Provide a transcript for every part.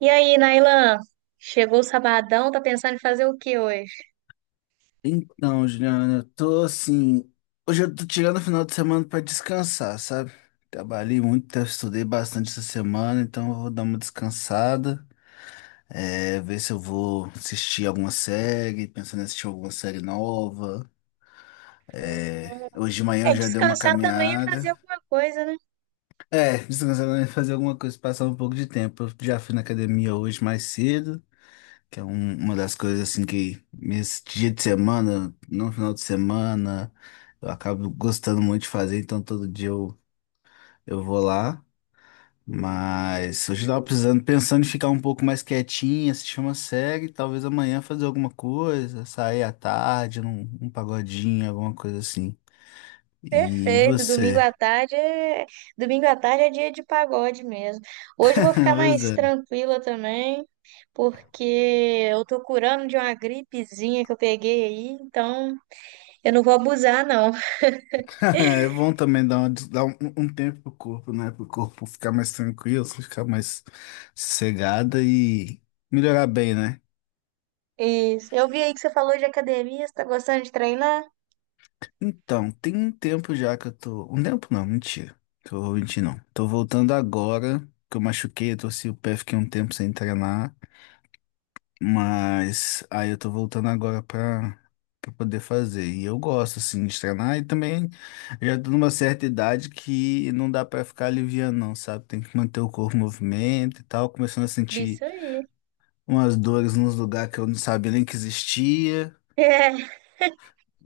E aí, Nailan? Chegou o sabadão, tá pensando em fazer o que hoje? Então, Juliana, eu tô assim. Hoje eu tô tirando o final de semana pra descansar, sabe? Trabalhei muito, tá, estudei bastante essa semana, então eu vou dar uma descansada. É, ver se eu vou assistir alguma série, pensando em assistir alguma série nova. É, hoje de manhã É, eu já dei uma descansar também é fazer caminhada. alguma coisa, né? É, descansando, né, fazer alguma coisa, passar um pouco de tempo. Eu já fui na academia hoje mais cedo. Que é uma das coisas assim que nesse dia de semana, no final de semana, eu acabo gostando muito de fazer, então todo dia eu vou lá. Mas hoje eu tava precisando, pensando em ficar um pouco mais quietinho, assistir uma série, talvez amanhã fazer alguma coisa, sair à tarde, um pagodinho, alguma coisa assim. E Perfeito, você? Domingo à tarde é dia de pagode mesmo. Hoje eu vou ficar mais Você? tranquila também, porque eu tô curando de uma gripezinha que eu peguei aí, então eu não vou abusar, não. É bom também dar um tempo pro corpo, né? Pro corpo ficar mais tranquilo, ficar mais sossegada e melhorar bem, né? Isso. Eu vi aí que você falou de academia, você tá gostando de treinar? Então, tem um tempo já que eu tô. Um tempo não, mentira. Que eu vou mentir, não. Tô voltando agora, que eu machuquei, eu torci o pé, fiquei um tempo sem treinar. Mas aí eu tô voltando agora pra poder fazer. E eu gosto, assim, de treinar. E também já tô numa certa idade que não dá pra ficar aliviando, não, sabe? Tem que manter o corpo em movimento e tal. Começando a sentir Isso aí. umas dores nos lugares que eu não sabia nem que existia. É.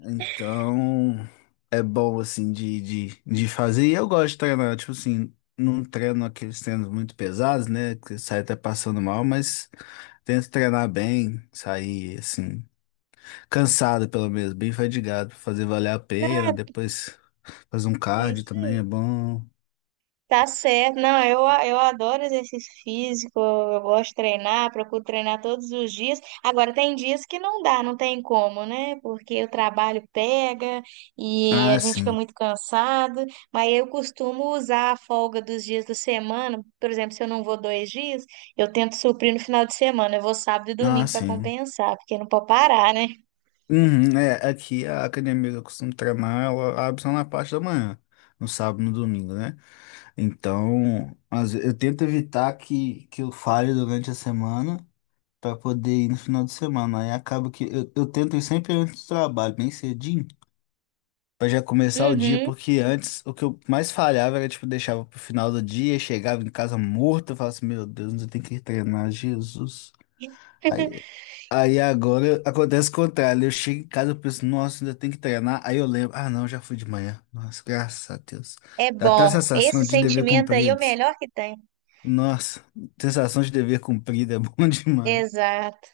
Então é bom, assim, de fazer. E eu gosto de treinar, tipo assim. Não treino aqueles treinos muito pesados, né? Que sai até passando mal, mas tento treinar bem, sair assim. Cansado, pelo menos, bem fadigado, pra fazer valer a pena. Nada, Depois fazer um cardio isso também é aí. bom. Tá certo. Não, eu adoro exercício físico, eu gosto de treinar, procuro treinar todos os dias. Agora, tem dias que não dá, não tem como, né? Porque o trabalho pega e a Ah, gente fica sim. muito cansado. Mas eu costumo usar a folga dos dias da semana. Por exemplo, se eu não vou dois dias, eu tento suprir no final de semana. Eu vou sábado e Ah, domingo para sim. compensar, porque não pode parar, né? Uhum, é, aqui a academia que eu costumo treinar, ela abre só na parte da manhã, no sábado e no domingo, né? Então, eu tento evitar que eu falhe durante a semana para poder ir no final de semana. Aí acaba que eu tento ir sempre antes do trabalho, bem cedinho. Pra já começar o dia, Uhum. porque antes o que eu mais falhava era, tipo, deixava pro final do dia, chegava em casa morto, eu falava assim, meu Deus, eu tenho que treinar, Jesus. Aí, aí, agora acontece o contrário, eu chego em casa, eu penso, nossa, ainda tenho que treinar, aí eu lembro, ah não, já fui de manhã, nossa, graças a Deus. É Dá até a bom. Esse sensação de dever sentimento aí é cumprido. o melhor que tem. Nossa, sensação de dever cumprido é bom demais. Exato.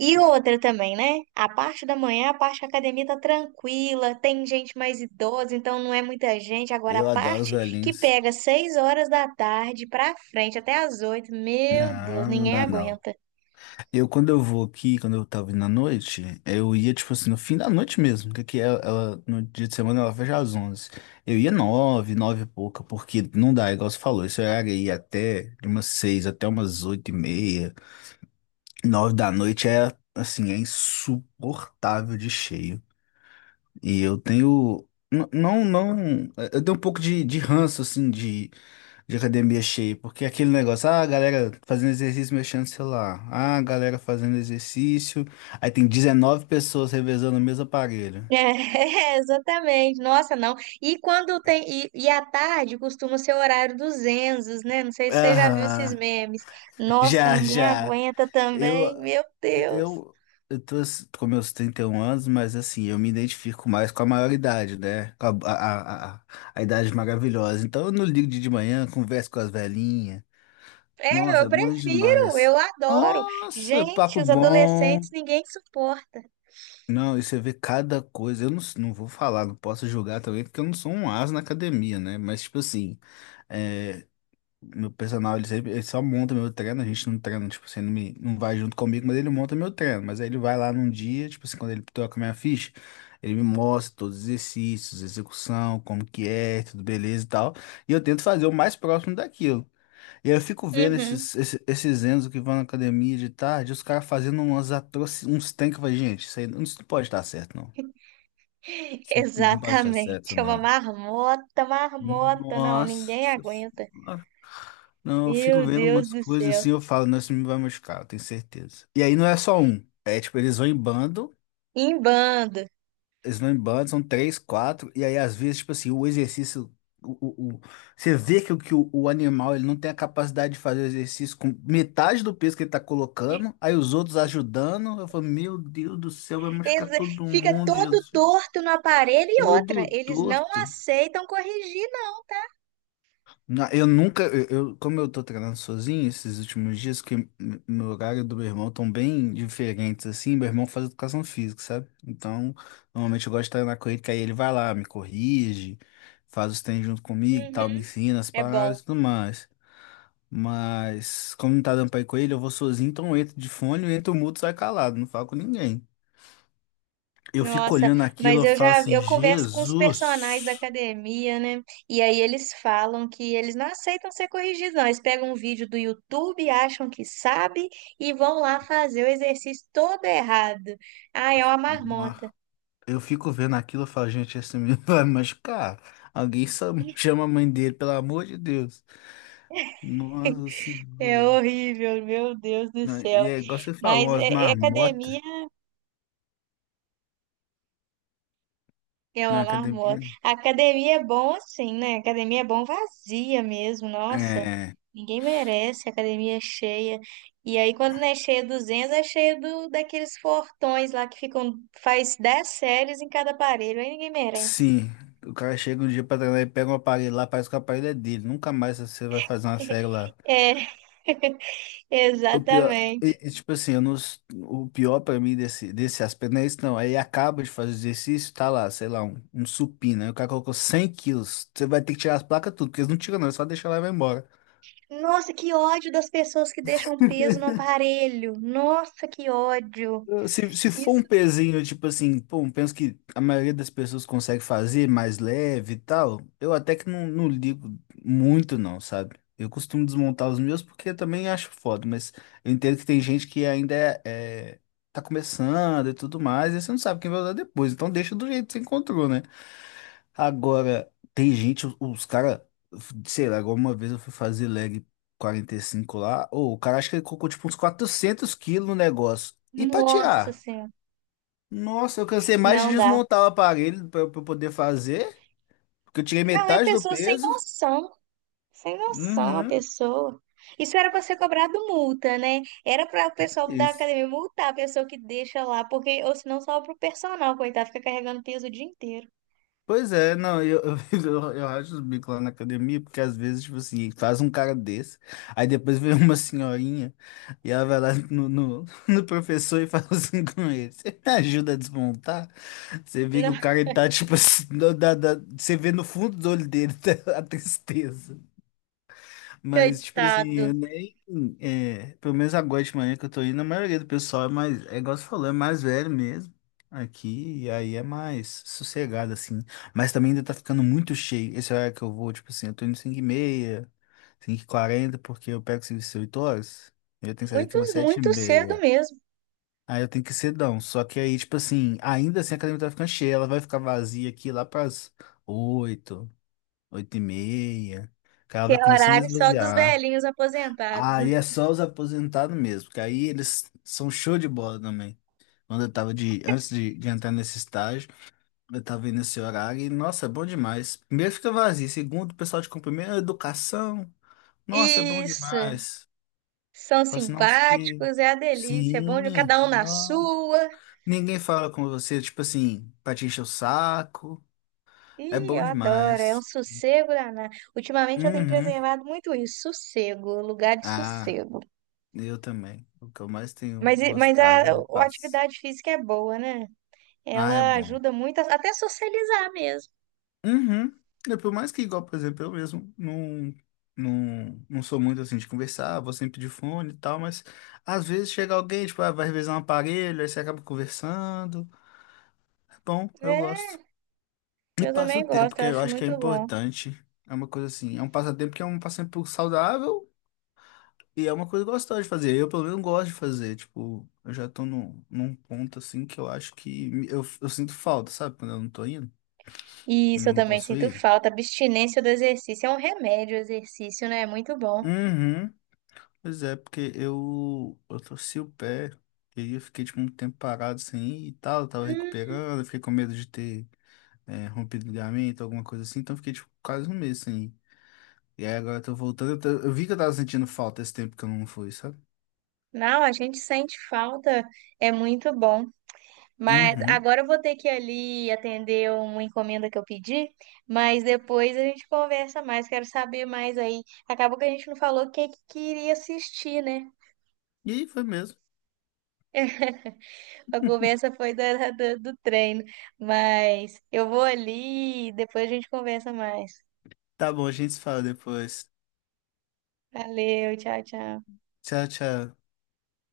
E outra também, né? A parte da manhã, a parte da academia tá tranquila, tem gente mais idosa, então não é muita gente. Agora, a Eu adoro os parte que velhinhos. pega seis horas da tarde pra frente, até as oito, meu Deus, Não, não ninguém dá não. aguenta. Eu, quando eu vou aqui, quando eu tava indo à noite, eu ia, tipo assim, no fim da noite mesmo, porque aqui no dia de semana ela fecha às onze. Eu ia nove, nove e pouca, porque não dá, igual você falou, esse horário aí até de umas seis até umas oito e meia, nove da noite é, assim, é insuportável de cheio. E eu tenho, não, eu tenho um pouco de ranço, assim, de academia cheia, porque aquele negócio, ah, a galera fazendo exercício mexendo no celular, ah, a galera fazendo exercício, aí tem 19 pessoas revezando o mesmo aparelho. É, exatamente. Nossa, não. E quando tem. E à tarde costuma ser o horário dos Enzos, né? Não sei se você já viu esses Aham, memes. Nossa, já, ninguém já. aguenta Eu, também, meu Deus. eu, com meus 31 anos, mas assim, eu me identifico mais com a maioridade, né? Com a, a a idade maravilhosa. Então eu não ligo de manhã, converso com as velhinhas. É, Nossa, eu é bom prefiro, demais. eu adoro. Nossa, Gente, papo os adolescentes bom. ninguém suporta. Não, e você vê cada coisa. Eu não, s- Não vou falar, não posso julgar também, porque eu não sou um as na academia, né? Mas, tipo assim, é, meu personal, ele só monta meu treino, a gente não treina, tipo assim, não vai junto comigo, mas ele monta meu treino. Mas aí ele vai lá num dia, tipo assim, quando ele toca minha ficha, ele me mostra todos os exercícios, execução, como que é, tudo beleza e tal. E eu tento fazer o mais próximo daquilo. E aí eu fico vendo Uhum. esses Enzo que vão na academia de tarde, os caras fazendo uns tanques, vai, gente, isso aí não, isso não pode estar certo, não. Isso não pode estar Exatamente, certo, é uma não. marmota, marmota, não, ninguém Nossa, aguenta. senhora. Não, eu fico Meu vendo Deus umas do coisas assim, céu. eu falo, não, isso me vai machucar, eu tenho certeza. E aí não é só um, é tipo, eles vão em bando, Em bando. slam band são três, quatro, e aí às vezes, tipo assim, o exercício, o, o, o- você vê que, o animal ele não tem a capacidade de fazer o exercício com metade do peso que ele tá colocando, aí os outros ajudando, eu falo, meu Deus do céu, vai machucar todo Fica mundo, todo Jesus, torto no aparelho e outra, todo eles não torto. aceitam corrigir, não. Na- Eu nunca, eu- Como eu tô treinando sozinho esses últimos dias, que meu horário e do meu irmão estão bem diferentes, assim, meu irmão faz educação física, sabe? Então, normalmente eu gosto de treinar com ele, que aí ele vai lá, me corrige, faz os treinos junto comigo, e Uhum. tal, me ensina as É bom. paradas e tudo mais. Mas, como não tá dando pra ir com ele, eu vou sozinho, então eu entro de fone, eu entro mudo, sai calado, não falo com ninguém. Eu fico Nossa, olhando aquilo, mas eu falo assim, eu converso com os personagens da Jesus! academia, né? E aí eles falam que eles não aceitam ser corrigidos, não. Eles pegam um vídeo do YouTube, acham que sabe e vão lá fazer o exercício todo errado. Ah, é uma marmota. Eu fico vendo aquilo e falo, gente, esse menino vai machucar. Alguém só chama a mãe dele, pelo amor de Deus. Nossa É Senhora. horrível, meu Deus do Não, céu. e é igual você Mas falou, as é, é marmotas academia. na Ela academia. marmota. A academia é bom assim, né? A academia é bom vazia mesmo, nossa. É, Ninguém merece, a academia é cheia. E aí, quando não é cheia dos Enzos, é cheia daqueles fortões lá que ficam, faz 10 séries em cada aparelho. Aí ninguém merece. sim. O cara chega um dia pra treinar e pega um aparelho lá, parece que o aparelho é dele. Nunca mais você vai fazer uma série lá. É, O pior, exatamente. Tipo assim, eu não, s- o pior pra mim desse aspecto não é isso, não. Aí acaba de fazer o exercício, tá lá, sei lá, um supino. Aí o cara colocou 100 quilos. Você vai ter que tirar as placas tudo, porque eles não tiram, não, é só deixar lá e vai embora. Nossa, que ódio das pessoas que deixam peso no aparelho. Nossa, que ódio. Se for Isso. um pezinho, tipo assim, pô, eu penso que a maioria das pessoas consegue fazer mais leve e tal, eu até que não, não ligo muito não, sabe? Eu costumo desmontar os meus porque eu também acho foda, mas eu entendo que tem gente que ainda é, tá começando e tudo mais, e você não sabe quem vai usar depois, então deixa do jeito que você encontrou, né? Agora, tem gente, os cara, sei lá, igual uma vez eu fui fazer leg 45 lá, ou o cara acha que ele colocou tipo uns 400 quilos no negócio. E para Nossa tirar? Senhora. Nossa, eu cansei mais de Não dá. desmontar o aparelho para eu pra eu poder fazer, porque eu tirei Não, é metade do pessoa sem peso. noção. Sem noção a Uhum, pessoa. Isso era para ser cobrado multa, né? Era para o pessoal da isso. academia multar a pessoa que deixa lá, porque ou senão só pro personal, coitado, fica carregando peso o dia inteiro. Pois é, não, eu racho os bicos lá na academia, porque às vezes, tipo assim, faz um cara desse, aí depois vem uma senhorinha e ela vai lá no, no professor e fala assim com ele: Você me ajuda a desmontar? Você vê Não, que o cara ele tá, tipo assim, você vê no fundo do olho dele tá a tristeza. Mas, tipo assim, coitado. eu nem. É, pelo menos agora de manhã que eu tô indo, a maioria do pessoal é mais. É igual você falou, é mais velho mesmo. Aqui, e aí é mais sossegado, assim. Mas também ainda tá ficando muito cheio. Esse horário que eu vou, tipo assim, eu tô indo 5 h meia, 5 h quarenta porque eu pego serviço 8 horas. Eu tenho que sair daqui Muito, umas sete h muito cedo 30 mesmo. Aí eu tenho que ir cedão. Só que aí, tipo assim, ainda assim a academia tá ficando cheia. Ela vai ficar vazia aqui lá pras oito, oito e meia, que ela Que vai é começando a horário só dos esvaziar. velhinhos aposentados, né? Aí é só os aposentados mesmo, que aí eles são show de bola também. Quando eu tava de, antes de entrar nesse estágio, eu tava vendo esse horário e, nossa, é bom demais. Primeiro fica vazio, segundo, o pessoal te cumprimenta, educação, nossa, é bom Isso. demais. São Fala assim, nossa, que. simpáticos, é a delícia. É bom de Sim, cada um na não. sua. Ninguém fala com você, tipo assim, pra te encher o saco, é Ih, bom eu adoro. É um demais. sossego danado. Ultimamente eu tenho Uhum. preservado muito isso, sossego, lugar de Ah, sossego. eu também. O que eu mais tenho Mas, mas a, gostado é a paz. atividade física é boa, né? Ah, é Ela bom. ajuda muito, até socializar mesmo. Uhum. É, por mais que, igual, por exemplo, eu mesmo não sou muito assim de conversar, vou sempre de fone e tal, mas às vezes chega alguém, tipo, ah, vai revisar um aparelho, aí você acaba conversando. É bom, eu É, gosto. E eu passa o também tempo, gosto, que eu eu acho acho que é muito bom. importante. É uma coisa assim, é um passatempo que é um passatempo saudável e é uma coisa gostosa de fazer. Eu, pelo menos, gosto de fazer. Tipo, eu já tô num ponto assim que eu acho que eu sinto falta, sabe? Quando eu não tô indo, E quando isso eu eu não também posso sinto ir. falta, abstinência do exercício. É um remédio o exercício, né? É muito bom. Uhum. Pois é, porque eu torci o pé e eu fiquei tipo, um tempo parado sem ir e tal, eu tava Hum, recuperando, eu fiquei com medo de ter rompido o ligamento, alguma coisa assim, então eu fiquei tipo, quase um mês sem ir. E aí agora eu tô voltando, eu vi que eu tava sentindo falta esse tempo que eu não fui, sabe? não, a gente sente falta, é muito bom. Mas Uhum. agora eu vou ter que ir ali atender uma encomenda que eu pedi, mas depois a gente conversa mais, quero saber mais aí. Acabou que a gente não falou o que que queria assistir, né? E aí foi mesmo. A conversa foi do treino, mas eu vou ali e depois a gente conversa mais. Tá bom, a gente se fala depois. Valeu, tchau, tchau. Tchau, tchau.